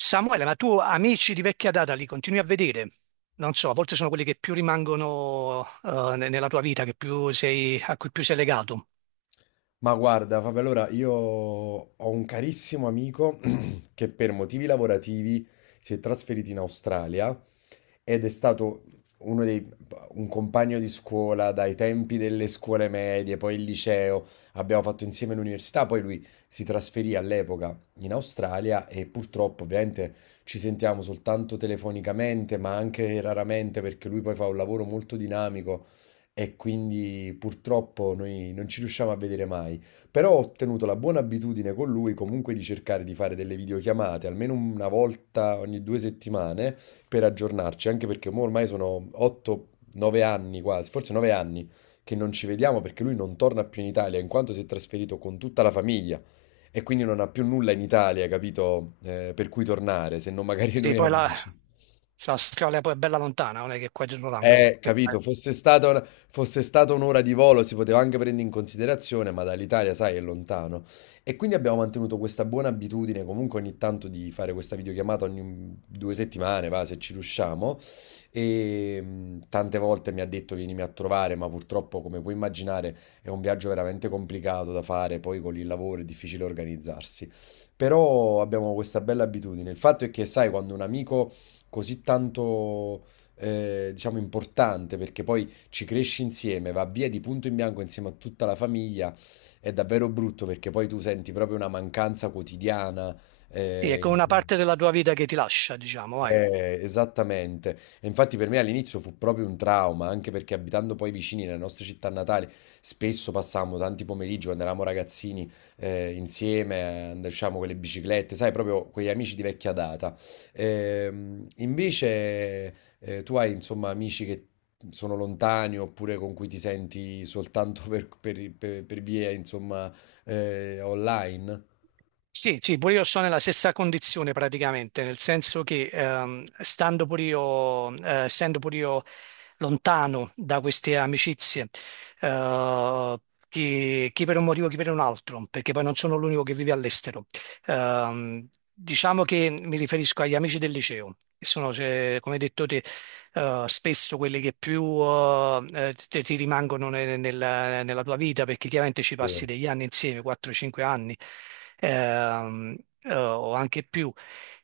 Samuele, ma tu amici di vecchia data li continui a vedere? Non so, a volte sono quelli che più rimangono nella tua vita, che più sei, a cui più sei legato. Ma guarda, Fabio, allora io ho un carissimo amico che per motivi lavorativi si è trasferito in Australia ed è stato uno dei, un compagno di scuola dai tempi delle scuole medie, poi il liceo, abbiamo fatto insieme l'università, poi lui si trasferì all'epoca in Australia e purtroppo ovviamente ci sentiamo soltanto telefonicamente, ma anche raramente perché lui poi fa un lavoro molto dinamico e quindi purtroppo noi non ci riusciamo a vedere mai. Però ho tenuto la buona abitudine con lui comunque di cercare di fare delle videochiamate, almeno una volta ogni 2 settimane per aggiornarci, anche perché mo ormai sono 8-9 anni quasi, forse 9 anni che non ci vediamo perché lui non torna più in Italia, in quanto si è trasferito con tutta la famiglia e quindi non ha più nulla in Italia, capito? Per cui tornare, se non magari Sì, noi amici. la strada poi è bella lontana, non è che è qua dietro l'angolo. Quindi, Capito, fosse stata un'ora di volo si poteva anche prendere in considerazione, ma dall'Italia, sai, è lontano. E quindi abbiamo mantenuto questa buona abitudine comunque ogni tanto di fare questa videochiamata ogni 2 settimane, va, se ci riusciamo. E tante volte mi ha detto vienimi a trovare, ma purtroppo, come puoi immaginare, è un viaggio veramente complicato da fare, poi con il lavoro è difficile organizzarsi. Però abbiamo questa bella abitudine. Il fatto è che, sai, quando un amico così tanto diciamo, importante perché poi ci cresci insieme, va via di punto in bianco insieme a tutta la famiglia, è davvero brutto perché poi tu senti proprio una mancanza quotidiana. sì, è eh, come una parte della tua vita che ti lascia, diciamo, vai. eh, esattamente. E infatti per me all'inizio fu proprio un trauma, anche perché abitando poi vicini nelle nostre città natali, spesso passavamo tanti pomeriggi quando eravamo ragazzini insieme, andavamo con le biciclette, sai, proprio quegli amici di vecchia data. Invece tu hai insomma amici che sono lontani oppure con cui ti senti soltanto per via insomma online? Sì, sì, pure io sono nella stessa condizione praticamente, nel senso che stando pure io, essendo pure io lontano da queste amicizie, eh, chi per un motivo, chi per un altro, perché poi non sono l'unico che vive all'estero. Diciamo che mi riferisco agli amici del liceo, che sono, cioè, come hai detto te, spesso quelli che più ti rimangono nella tua vita, perché chiaramente ci Sì. passi degli anni insieme, 4-5 anni ehm, o anche più.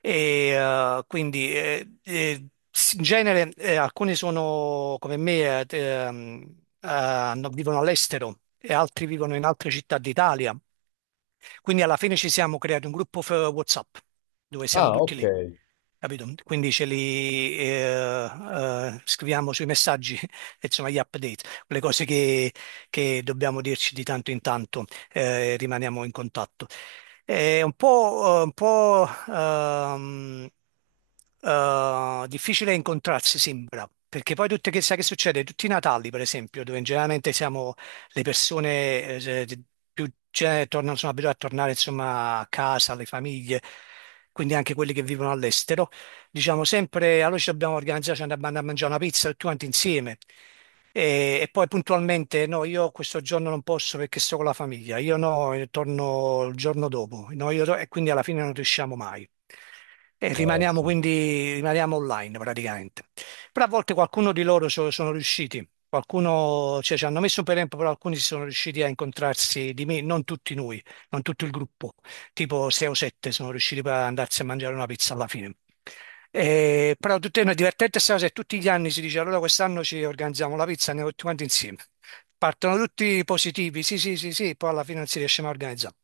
E, quindi s- in genere alcuni sono come me, vivono all'estero e altri vivono in altre città d'Italia, quindi alla fine ci siamo creati un gruppo WhatsApp dove siamo Ah, tutti ok. lì, capito? Quindi ce li scriviamo sui messaggi, insomma, gli update, le cose che dobbiamo dirci di tanto in tanto, rimaniamo in contatto. È un po' difficile incontrarsi, sembra, perché poi tutte che sai che succede? Tutti i Natali, per esempio, dove generalmente siamo le persone tornano, sono abituate a tornare insomma a casa, alle famiglie, quindi anche quelli che vivono all'estero diciamo sempre, allora ci dobbiamo organizzare, ci andiamo a mangiare una pizza tutti quanti insieme. E poi puntualmente, no, io questo giorno non posso perché sto con la famiglia, io no, io torno il giorno dopo, no, io to- e quindi alla fine non riusciamo mai. E Sì. Rimaniamo online praticamente. Però a volte qualcuno di loro sono riusciti, qualcuno, cioè ci hanno messo un po' di tempo, però alcuni si sono riusciti a incontrarsi di me, non tutti noi, non tutto il gruppo, tipo 6 o 7 sono riusciti poi ad andarsi a mangiare una pizza alla fine. Però tutte è una divertente sta cosa e tutti gli anni si dice allora quest'anno ci organizziamo la pizza, andiamo tutti quanti insieme. Partono tutti positivi, sì, sì, sì, sì, poi alla fine non si riesce mai a organizzare.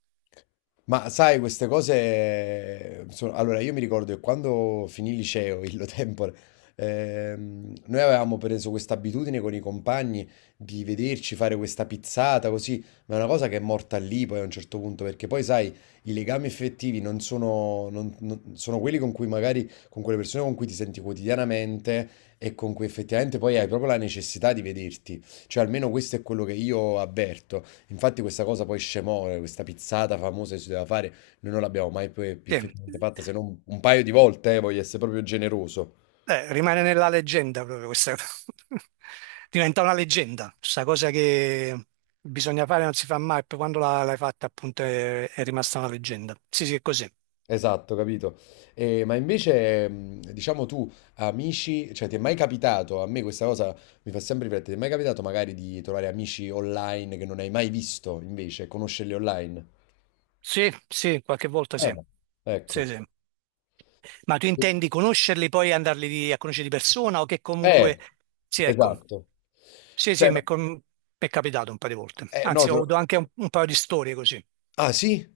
Ma sai, queste cose sono. Allora, io mi ricordo che quando finì il liceo, illo tempore, noi avevamo preso questa abitudine con i compagni di vederci fare questa pizzata così, ma è una cosa che è morta lì poi a un certo punto, perché poi sai, i legami effettivi non sono quelli con cui magari, con quelle persone con cui ti senti quotidianamente e con cui effettivamente poi hai proprio la necessità di vederti. Cioè, almeno questo è quello che io avverto. Infatti questa cosa poi scemore, questa pizzata famosa che si doveva fare, noi non l'abbiamo mai poi più Sì. effettivamente fatta se non un paio di volte, voglio essere proprio generoso. Rimane nella leggenda proprio questa cosa. Diventa una leggenda, questa cosa che bisogna fare non si fa mai, poi quando l'hai fatta appunto è rimasta una leggenda. Sì, sì, è così. Esatto, capito. Ma invece, diciamo tu, amici, cioè ti è mai capitato, a me questa cosa mi fa sempre riflettere, ti è mai capitato magari di trovare amici online che non hai mai visto invece, conoscerli online? Sì, sì, qualche volta sì. Ah, ecco. Sì, sì. Ma tu intendi conoscerli poi e a conoscere di persona o che comunque... Eh, Sì, ecco. esatto. Sì, sì, Cioè, no, mi è capitato un paio di volte. No, Anzi, ho avuto anche un paio di storie così. Ah, sì?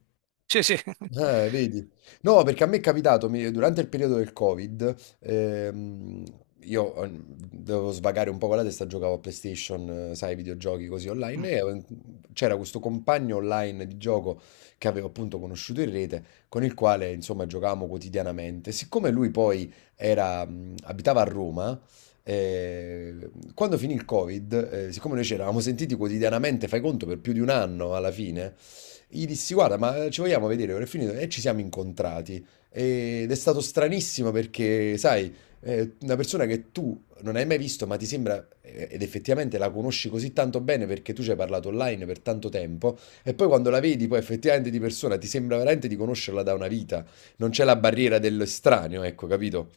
Sì, sì. Vedi? No, perché a me è capitato, durante il periodo del Covid, io dovevo svagare un po' con la testa, giocavo a PlayStation, sai, videogiochi così Mm. online, e c'era questo compagno online di gioco che avevo appunto conosciuto in rete, con il quale insomma giocavamo quotidianamente. Siccome lui poi era, abitava a Roma, quando finì il Covid, siccome noi ci eravamo sentiti quotidianamente, fai conto, per più di un anno alla fine, gli dissi, guarda, ma ci vogliamo vedere, ora è finito. E ci siamo incontrati. Ed è stato stranissimo perché, sai, una persona che tu non hai mai visto, ma ti sembra, ed effettivamente la conosci così tanto bene perché tu ci hai parlato online per tanto tempo, e poi quando la vedi, poi effettivamente di persona, ti sembra veramente di conoscerla da una vita. Non c'è la barriera dell'estraneo, ecco, capito?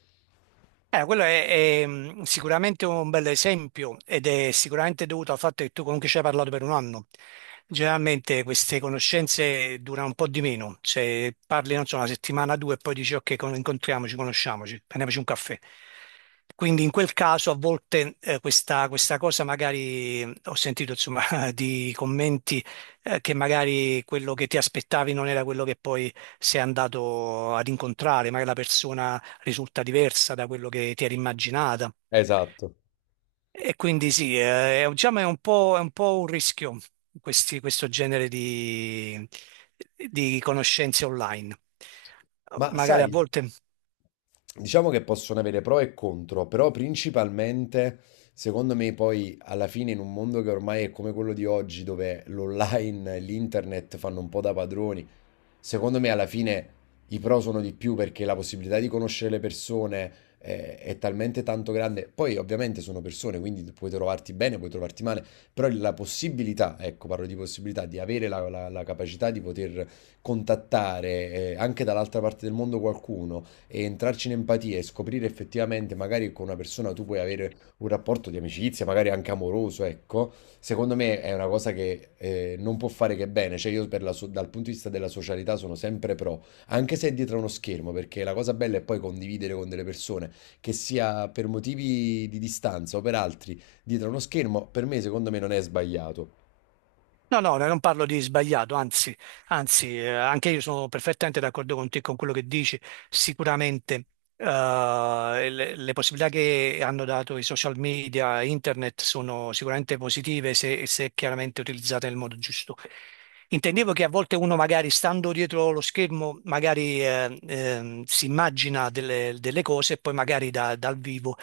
Quello è sicuramente un bel esempio ed è sicuramente dovuto al fatto che tu comunque ci hai parlato per un anno. Generalmente queste conoscenze durano un po' di meno, cioè parli, non so, una settimana, due e poi dici ok, incontriamoci, conosciamoci, prendiamoci un caffè. Quindi in quel caso a volte questa cosa magari ho sentito insomma di commenti che magari quello che ti aspettavi non era quello che poi sei andato ad incontrare, magari la persona risulta diversa da quello che ti eri immaginata. Esatto. E quindi sì, diciamo è è un po' un rischio questo genere di conoscenze online. Ma Magari a sai. volte Diciamo che possono avere pro e contro, però principalmente, secondo me, poi alla fine in un mondo che ormai è come quello di oggi, dove l'online e l'internet fanno un po' da padroni, secondo me alla fine i pro sono di più perché la possibilità di conoscere le persone è, talmente tanto grande. Poi ovviamente sono persone, quindi puoi trovarti bene, puoi trovarti male, però la possibilità, ecco, parlo di possibilità, di avere la capacità di poter contattare anche dall'altra parte del mondo qualcuno e entrarci in empatia e scoprire effettivamente magari con una persona tu puoi avere un rapporto di amicizia, magari anche amoroso, ecco, secondo me è una cosa che non può fare che bene. Cioè, io dal punto di vista della socialità sono sempre pro, anche se è dietro uno schermo, perché la cosa bella è poi condividere con delle persone, che sia per motivi di distanza o per altri, dietro uno schermo, per me, secondo me, non è sbagliato. no, no, no, non parlo di sbagliato, anzi, anzi, anche io sono perfettamente d'accordo con te con quello che dici. Sicuramente, le possibilità che hanno dato i social media, internet, sono sicuramente positive se chiaramente utilizzate nel modo giusto. Intendevo che a volte uno magari stando dietro lo schermo, magari si immagina delle cose e poi magari dal vivo.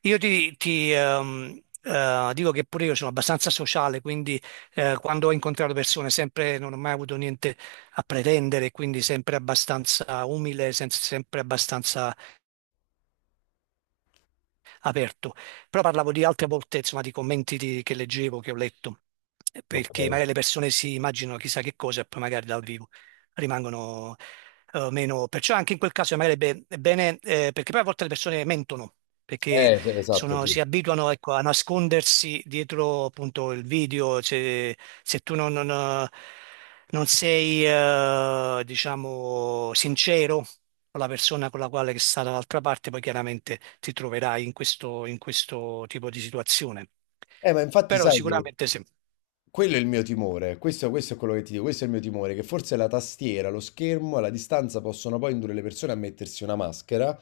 Io ti dico che pure io sono abbastanza sociale, quindi quando ho incontrato persone sempre non ho mai avuto niente a pretendere, quindi sempre abbastanza umile, sempre abbastanza aperto. Però parlavo di altre volte, insomma, di commenti che leggevo, che ho letto, perché Ok. magari le persone si immaginano chissà che cosa e poi magari dal vivo rimangono meno. Perciò anche in quel caso magari è bene, perché poi a volte le persone mentono perché Sì, esatto, sì. si abituano, ecco, a nascondersi dietro appunto il video, cioè, se tu non sei, diciamo, sincero con la persona con la quale che sta dall'altra parte, poi chiaramente ti troverai in in questo tipo di situazione. Ma infatti Però sai che. sicuramente sì. Quello è il mio timore, questo è quello che ti dico, questo è il mio timore, che forse la tastiera, lo schermo, alla distanza possono poi indurre le persone a mettersi una maschera,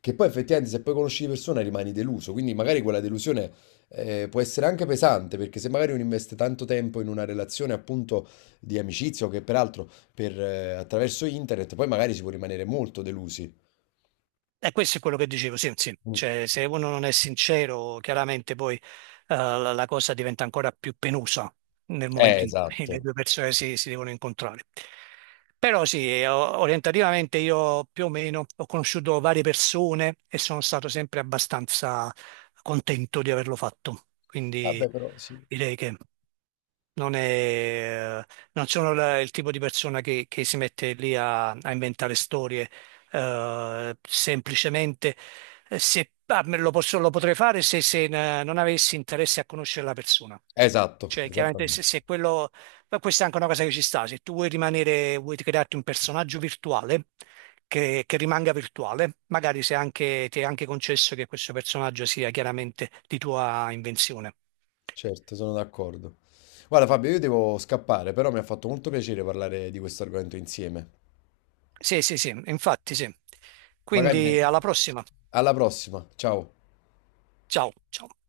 che poi effettivamente se poi conosci di persona rimani deluso, quindi magari quella delusione può essere anche pesante, perché se magari uno investe tanto tempo in una relazione appunto di amicizia o che peraltro attraverso internet, poi magari si può rimanere molto delusi. E questo è quello che dicevo, sì, sì. Mm. Cioè, se uno non è sincero, chiaramente poi la cosa diventa ancora più penosa nel momento in cui le Esatto. due persone si devono incontrare. Però sì, orientativamente io più o meno ho conosciuto varie persone e sono stato sempre abbastanza contento di averlo fatto. Quindi Vabbè, però sì. direi che... Non è, non sono il tipo di persona che si mette lì a inventare storie, semplicemente se, ah, lo potrei fare se, se non avessi interesse a conoscere la persona. Esatto, Cioè, chiaramente se, esattamente. se quello, ma questa è anche una cosa che ci sta, se tu vuoi rimanere, vuoi crearti un personaggio virtuale che rimanga virtuale, magari se anche, ti è anche concesso che questo personaggio sia chiaramente di tua invenzione. Certo, sono d'accordo. Guarda, Fabio, io devo scappare, però mi ha fatto molto piacere parlare di questo argomento insieme. Sì, sì, sì, infatti sì. Magari ne- Quindi alla prossima. alla prossima, ciao. Ciao, ciao.